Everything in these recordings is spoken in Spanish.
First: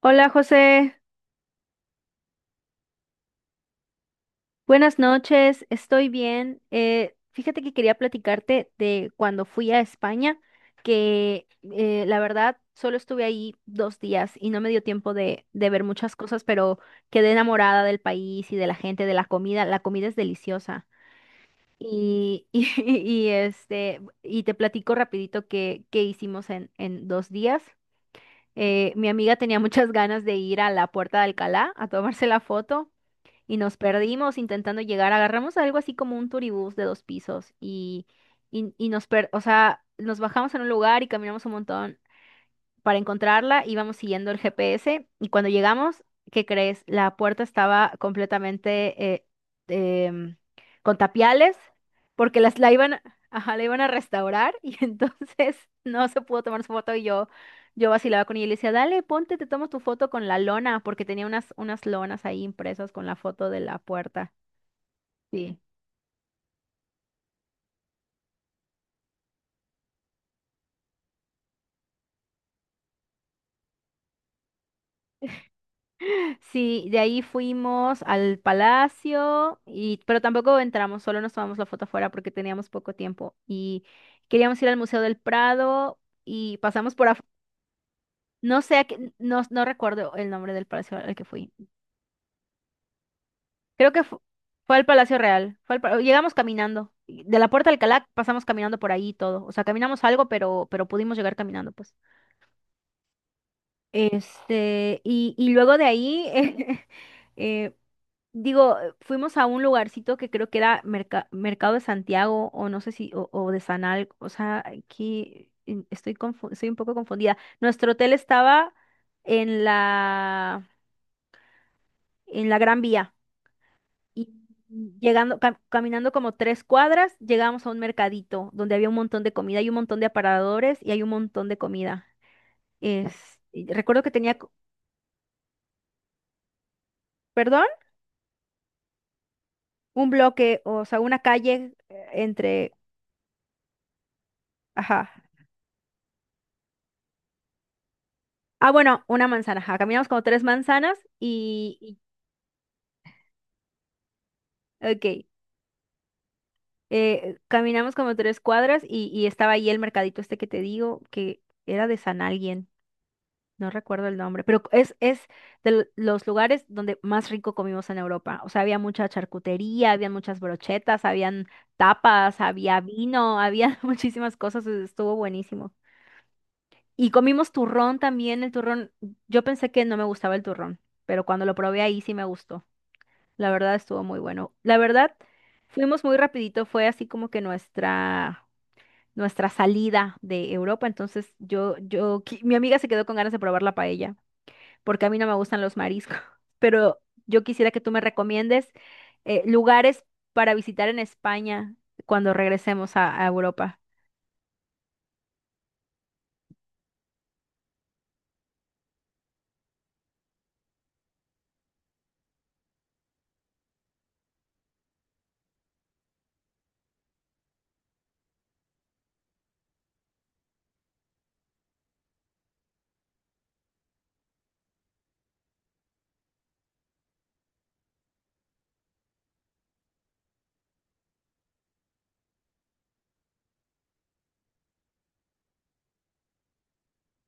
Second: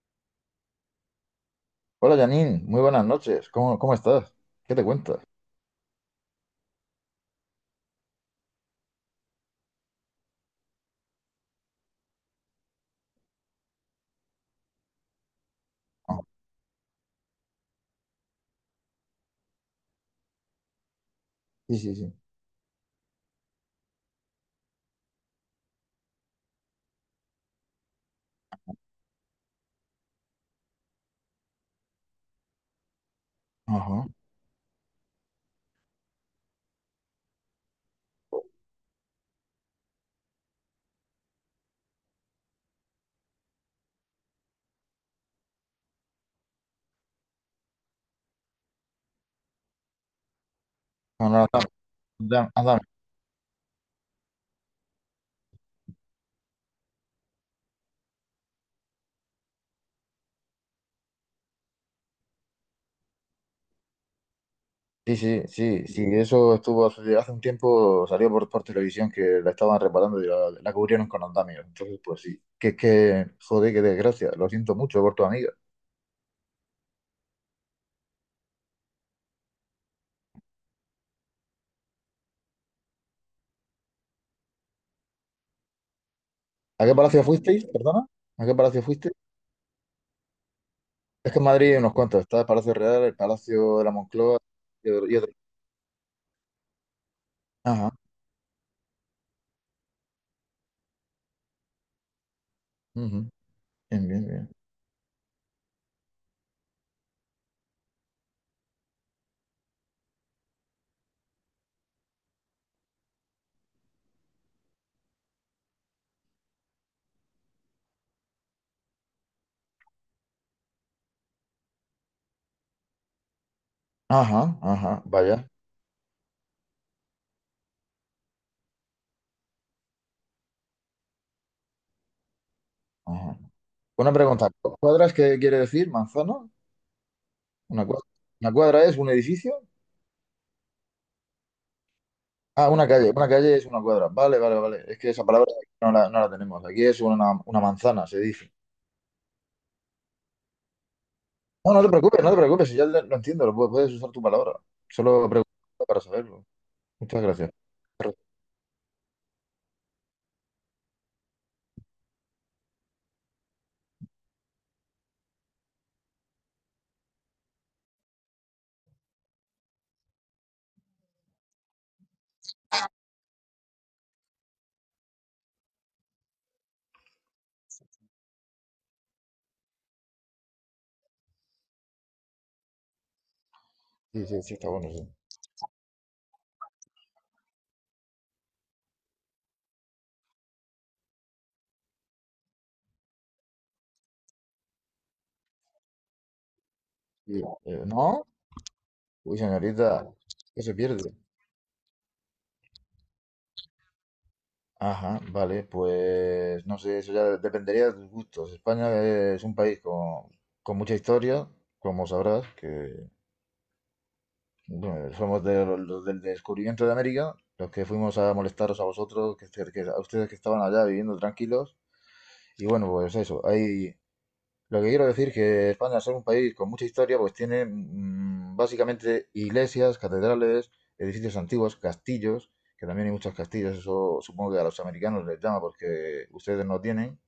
Hola José, Hola Janine, muy buenas noches. ¿Cómo estás? ¿Qué te buenas cuentas? noches, estoy bien. Fíjate que quería platicarte de cuando fui a España, que la verdad solo estuve ahí dos días y no me dio tiempo de ver muchas Ah, cosas, pero quedé enamorada del país y de la gente, de la comida. La comida es deliciosa. sí, sí, sí. Y te platico rapidito qué hicimos en dos días. Mi amiga tenía muchas ganas de ir a la Puerta de Alcalá a tomarse la foto. Y nos Ajá. perdimos intentando llegar. Agarramos algo así como un turibús de dos pisos y, o sea, nos bajamos en un lugar y caminamos un montón para encontrarla, íbamos siguiendo el GPS y cuando llegamos, ¿qué crees? La puerta estaba completamente em, con No, no, tapiales porque la anda. iban, ajá, la iban a restaurar y entonces no se pudo tomar su foto yo vacilaba con ella y le decía, dale, ponte, te tomo tu foto con la lona porque tenía unas lonas ahí impresas con la foto de la puerta. Sí, sí, Sí. sí, sí. Eso estuvo hace un tiempo, salió por televisión que la estaban reparando y la cubrieron con andamios. Entonces, pues sí. Que es que, joder, qué desgracia. Lo siento mucho por tu amiga. Sí, de ahí fuimos al palacio y pero tampoco entramos, solo nos tomamos la foto afuera porque teníamos poco tiempo y queríamos ir al Museo del Prado y ¿A pasamos qué por palacio fuisteis? ¿Perdona? ¿A qué no sé, palacio fuisteis? no, no recuerdo el nombre del palacio al que Es que en fui. Madrid hay unos cuantos. Está el Palacio Real, el Palacio de la Creo que fu- Moncloa Fue al y otro. y Palacio otro. Real. Fue al llegamos caminando y de la Puerta de Ajá. Alcalá, pasamos caminando por ahí y todo. O sea, caminamos algo, pero pudimos llegar caminando, pues. Ujú. Bien, bien, bien. Y luego de ahí eh, fuimos a un lugarcito que creo que era Mercado de Santiago o no sé si, o de Sanal, o sea, aquí estoy un poco confundida. Nuestro hotel estaba en la, en la Gran Vía y Ajá, ajá. llegando, Vaya. Caminando como tres cuadras, llegamos a un mercadito donde había un montón de comida, hay un montón de aparadores y hay un montón de comida. Ajá. Y recuerdo que Una tenía, pregunta. ¿Cuadras qué quiere decir? ¿Manzana? perdón, Una cuadra. ¿Una cuadra es un edificio? un bloque, o sea, una calle eh, Ah, entre, una calle. Una calle es una cuadra. Vale, vale, vale. Es Ajá. que esa palabra no la tenemos. Aquí es una manzana, se dice. Ah, bueno, una manzana. Ajá, caminamos como tres manzanas No, no te preocupes, no te preocupes. Si ya lo entiendo, lo puedes usar tu palabra. Ok, Solo pregunto para saberlo. Muchas gracias. caminamos como tres cuadras y estaba ahí el mercadito este que te digo, que era de San Alguien, no recuerdo el nombre, pero es de los lugares donde más rico comimos en Europa. O sea, había mucha charcutería, había muchas brochetas, habían tapas, había vino, había muchísimas cosas, estuvo buenísimo. Y comimos turrón también, el turrón, yo pensé que no me gustaba el turrón, pero cuando lo probé ahí sí me gustó. La verdad estuvo muy Sí, sí, bueno. sí, está La bueno, sí. verdad, fuimos muy rapidito, fue así como que nuestra salida de Europa, entonces mi amiga se quedó con ganas de probar la paella, porque a mí no me gustan los mariscos, pero Sí. yo quisiera que tú me ¿No? recomiendes Uy, lugares señorita, para ¿qué se visitar en pierde? España cuando regresemos a Europa. Ajá, vale, pues no sé, eso ya dependería de tus gustos. España es un país con mucha historia, como sabrás, que bueno, somos de los del descubrimiento de América, los que fuimos a molestaros a vosotros, a ustedes que estaban allá viviendo tranquilos. Y bueno, pues eso, lo que quiero decir que España, al ser un país con mucha historia, pues tiene básicamente iglesias, catedrales, edificios antiguos, castillos, que también hay muchos castillos, eso supongo que a los americanos les llama porque ustedes no tienen,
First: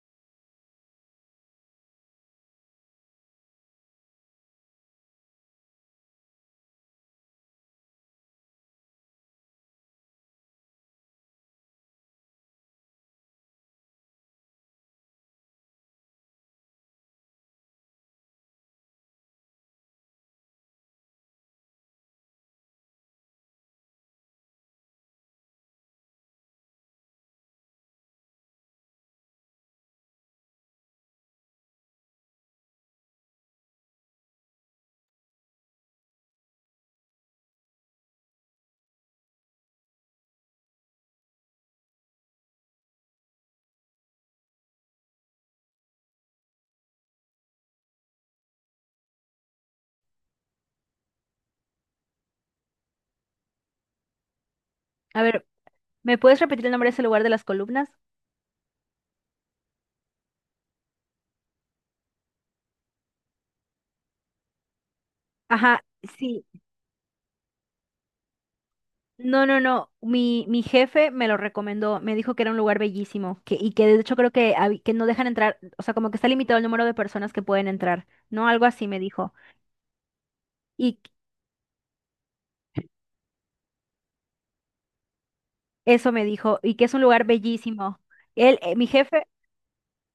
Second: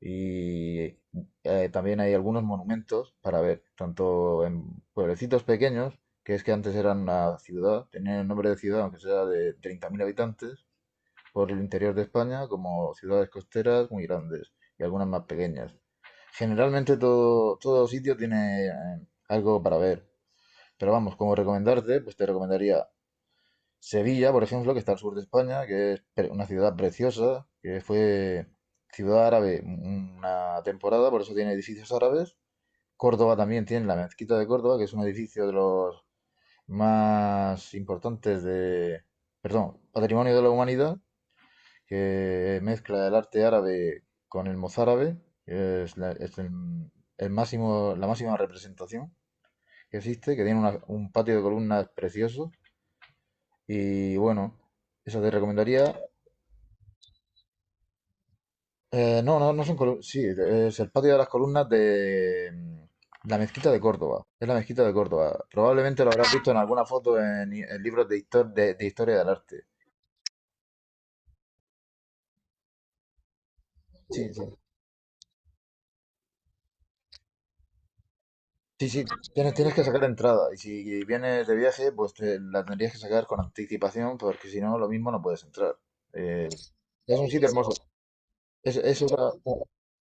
y también hay algunos monumentos para ver, tanto en pueblecitos pequeños, que es que antes eran una ciudad, tenían el nombre de ciudad, aunque sea de 30.000 habitantes, por el interior de España, como ciudades costeras muy grandes y algunas más pequeñas. Generalmente todo sitio tiene algo para ver. Pero vamos, como recomendarte, pues te recomendaría Sevilla, por ejemplo, que está al sur de España, que es una ciudad preciosa, que fue ciudad árabe una temporada, por eso tiene edificios árabes. Córdoba también tiene la mezquita de Córdoba, que es un edificio de los más importantes de, perdón, Patrimonio de la Humanidad, que mezcla el arte árabe con el mozárabe, que es, es el máximo, la máxima representación que existe, que tiene un patio de columnas precioso. Y bueno, A eso te ver, recomendaría. ¿me puedes repetir el nombre de ese lugar de las columnas? No, no, no son columnas. Sí, es el patio de las columnas de la mezquita de Córdoba. Es la mezquita de Córdoba. Ajá, Probablemente lo habrás sí. visto en alguna foto en libros de historia del No, no, arte. no. Mi jefe me lo recomendó. Me dijo que era un lugar bellísimo. Que, y que de hecho creo Sí, sí. que, que no dejan entrar. O sea, como que está limitado el número de personas que pueden entrar. No, algo así Sí, me sí, dijo. tienes que sacar entrada y Y si vienes de viaje, pues la tendrías que sacar con anticipación porque si no, lo mismo no puedes entrar. eso me Eh, dijo. Y que es un es lugar un sitio hermoso. bellísimo. Es, Mi es jefe, otra-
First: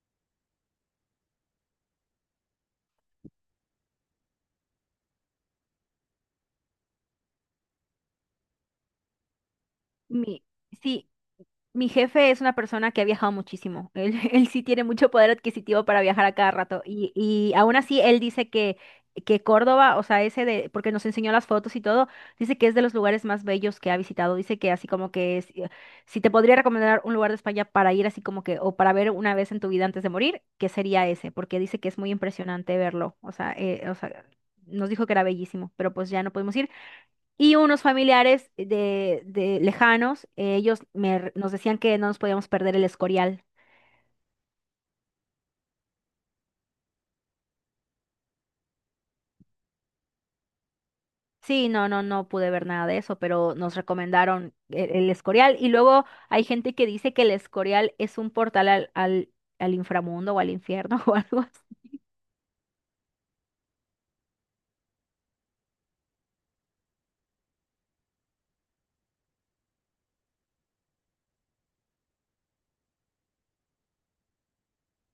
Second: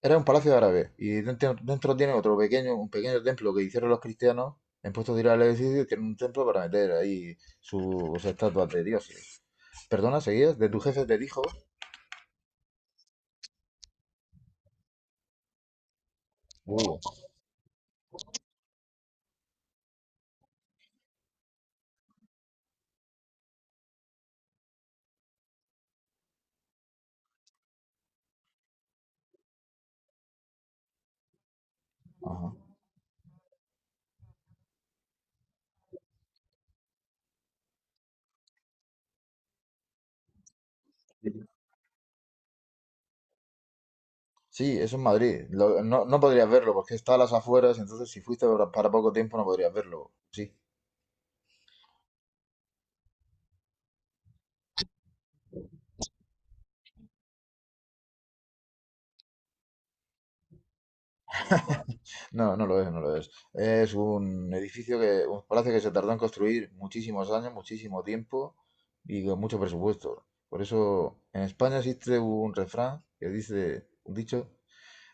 Era un palacio árabe y dentro tiene otro pequeño, un pequeño templo que hicieron los cristianos en puestos de ir al edificio, tienen un templo para meter ahí sus estatuas de dioses. Perdona, mi, ¿seguías? De tu jefe sí, te dijo. mi jefe es una persona que ha viajado muchísimo. Él, él sí tiene mucho poder adquisitivo para viajar a cada rato. Uh, Y aún así, él dice que Córdoba, o sea, ese de, porque nos enseñó las fotos y todo, dice que es de los lugares más bellos que ha visitado. Dice que así como que si te podría recomendar un lugar de España para ir así como que, o para ver una vez en tu vida antes de morir, que sería ese, porque dice que es muy ajá. impresionante verlo. Nos dijo que era bellísimo, pero pues ya no pudimos ir. Y unos familiares de lejanos, nos decían que no nos podíamos perder el Escorial. Sí, eso es Madrid. No, podrías verlo porque está a las afueras, entonces si fuiste para poco tiempo no podrías verlo. Sí. Sí, no, no, no pude ver nada de eso, pero nos recomendaron Escorial. Y luego hay gente que dice que el Escorial es un portal al inframundo o al infierno o algo así. No, no lo es, no lo es. Es un edificio un palacio que se tardó en construir muchísimos años, muchísimo tiempo y con mucho presupuesto. Por eso en España existe un refrán que dice, un dicho,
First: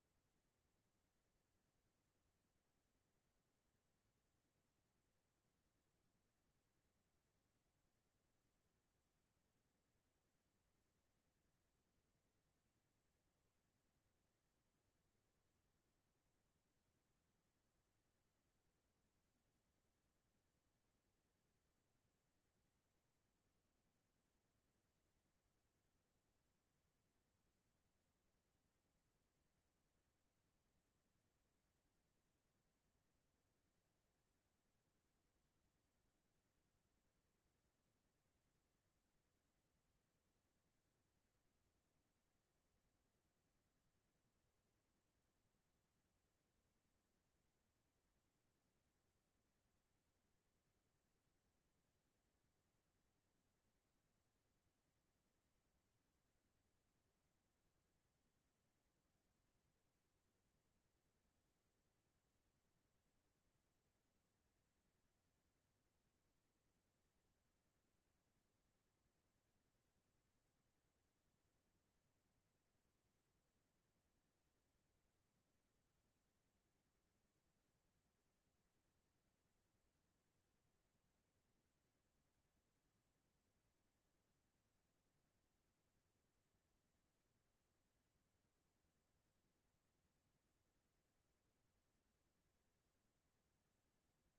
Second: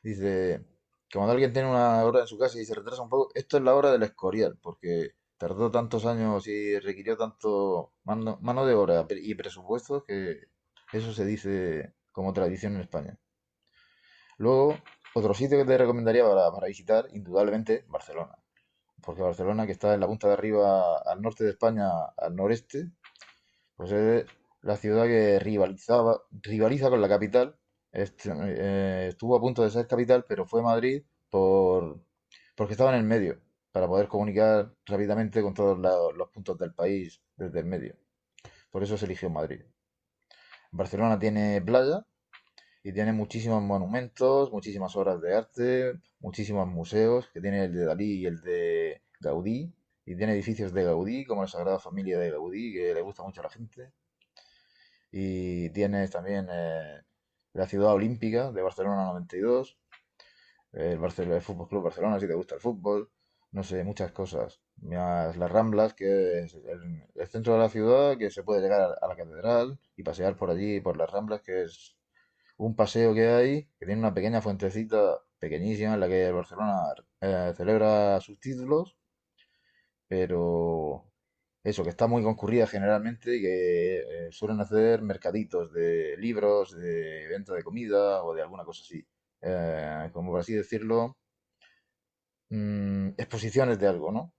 dice que cuando alguien tiene una obra en su casa y se retrasa un poco, esto es la obra del Escorial, porque tardó tantos años y requirió tanto mano de obra y presupuesto que eso se dice como tradición en España. Luego, otro sitio que te recomendaría para visitar, indudablemente, Barcelona. Porque Barcelona, que está en la punta de arriba al norte de España, al noreste, pues es la ciudad que rivalizaba, rivaliza con la capital. Estuvo a punto de ser capital, pero fue Madrid por, porque estaba en el medio, para poder comunicar rápidamente con todos los puntos del país desde el medio. Por eso se eligió Madrid. Barcelona tiene playa, y tiene muchísimos monumentos, muchísimas obras de arte, muchísimos museos, que tiene el de Dalí y el de Gaudí, y tiene edificios de Gaudí, como la Sagrada Familia de Gaudí, que le gusta mucho a la gente, y tiene también la Ciudad Olímpica de Barcelona 92, Barcelona, el Fútbol Club Barcelona, si te gusta el fútbol, no sé, muchas cosas. Más las Ramblas, que es el centro de la ciudad, que se puede llegar a la catedral y pasear por allí, por las Ramblas, que es un paseo que hay, que tiene una pequeña fuentecita pequeñísima en la que el Barcelona celebra sus títulos, pero eso, que está muy concurrida generalmente y que suelen hacer mercaditos de libros, de venta de comida o de alguna cosa así. Como por así decirlo, exposiciones de algo, ¿no?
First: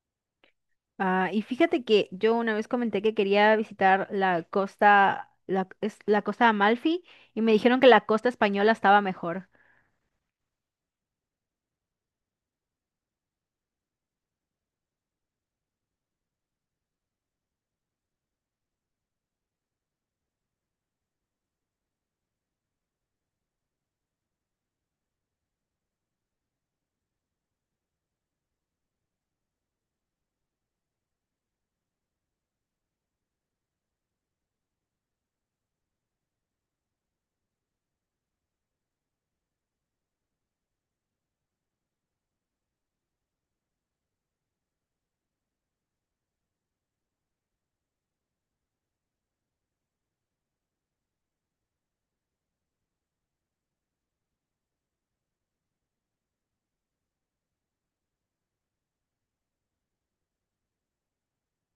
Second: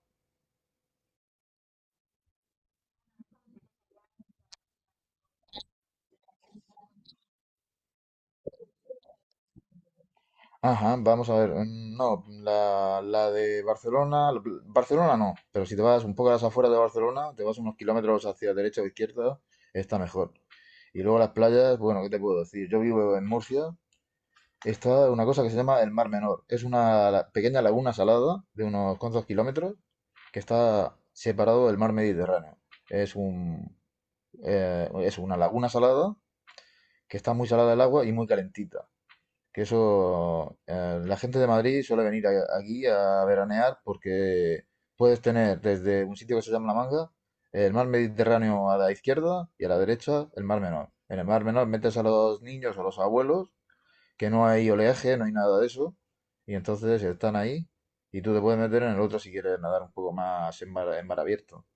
Ah, y fíjate que yo una vez comenté que quería visitar la costa, es la costa de Amalfi, y me dijeron que la costa española estaba mejor. Ajá, vamos a ver. No, la de Barcelona, Barcelona no, pero si te vas un poco a las afueras de Barcelona, te vas unos kilómetros hacia derecha o izquierda, está mejor. Y luego las playas, bueno, ¿qué te puedo decir? Yo vivo en Murcia, está una cosa que se llama el Mar Menor. Es una pequeña laguna salada de unos cuantos kilómetros que está separado del mar Mediterráneo. Es un, es una laguna salada que está muy salada el agua y muy calentita. Que eso, la gente de Madrid suele venir aquí a veranear porque puedes tener desde un sitio que se llama La Manga, el mar Mediterráneo a la izquierda y a la derecha el mar Menor. En el mar Menor metes a los niños o a los abuelos, que no hay oleaje, no hay nada de eso, y entonces están ahí y tú te puedes meter en el otro si quieres nadar un poco más en mar abierto.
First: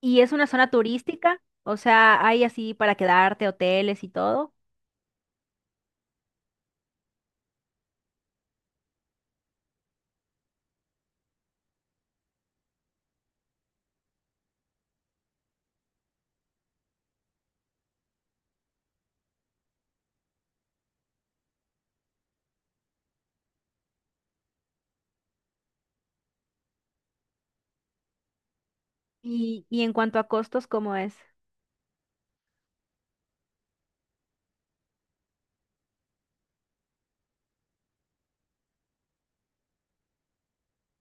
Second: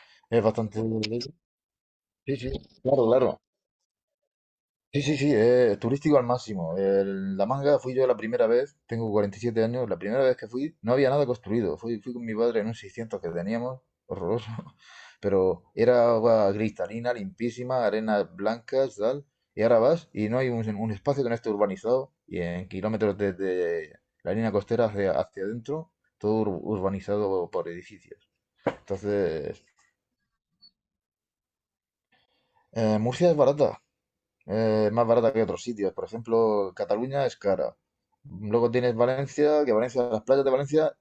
Y es Es una zona bastante. turística, o sea, Sí, hay sí, así para claro, claro. quedarte, hoteles y todo. Sí, sí, sí, turístico al máximo. La manga fui yo la primera vez, tengo 47 años, la primera vez que fui no había nada construido. Fui con mi padre en un 600 que teníamos, horroroso, pero era agua cristalina, limpísima, arenas blancas, tal. Y ahora vas y no hay un espacio que no esté urbanizado y en kilómetros desde la línea costera hacia adentro, todo urbanizado por edificios. Entonces, Y en cuanto a costos, ¿cómo es? Murcia es barata, más barata que otros sitios. Por ejemplo, Cataluña es cara. Luego tienes Valencia, que Valencia, las playas de Valencia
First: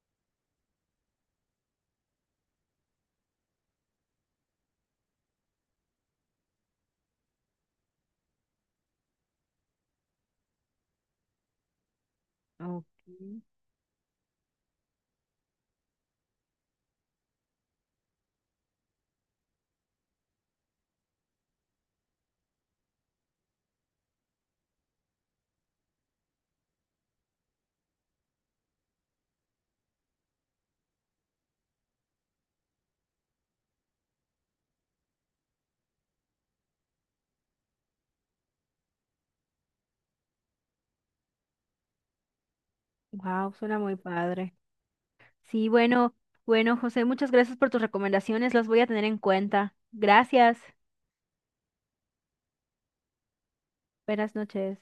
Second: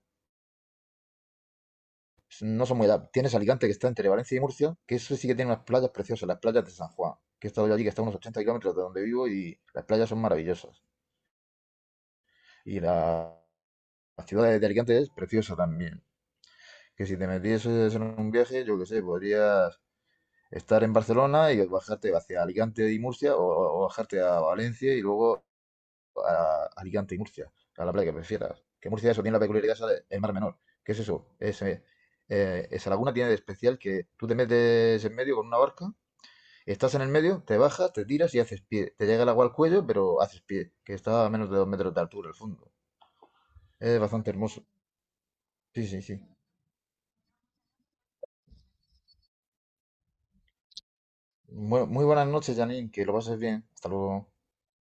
no son muy da. Tienes Alicante, que está entre Valencia y Murcia, que eso sí que tiene unas playas preciosas, las playas de San Juan, que he estado yo allí, que está a unos 80 kilómetros de donde vivo y las playas son maravillosas. Y Ok. la ciudad de Alicante es preciosa también. Que si te metieses en un viaje, yo qué sé, podrías estar en Barcelona y bajarte hacia Alicante y Murcia o bajarte a Valencia y luego a Alicante y Murcia, a la playa que prefieras. Que Murcia eso tiene la peculiaridad esa el mar menor. ¿Qué es eso? Esa laguna tiene de especial que tú te metes en medio con una barca, estás en el medio, te bajas, te tiras y haces pie. Te llega el agua al cuello, pero haces pie, que está a menos de 2 metros de altura el fondo. Wow, suena muy Es bastante padre. hermoso. Sí, Sí, sí, bueno, sí. bueno, José, muchas gracias por tus recomendaciones, las voy a tener en cuenta. Gracias. Muy, muy buenas noches, Janine, que lo pases bien. Hasta luego. Buenas noches.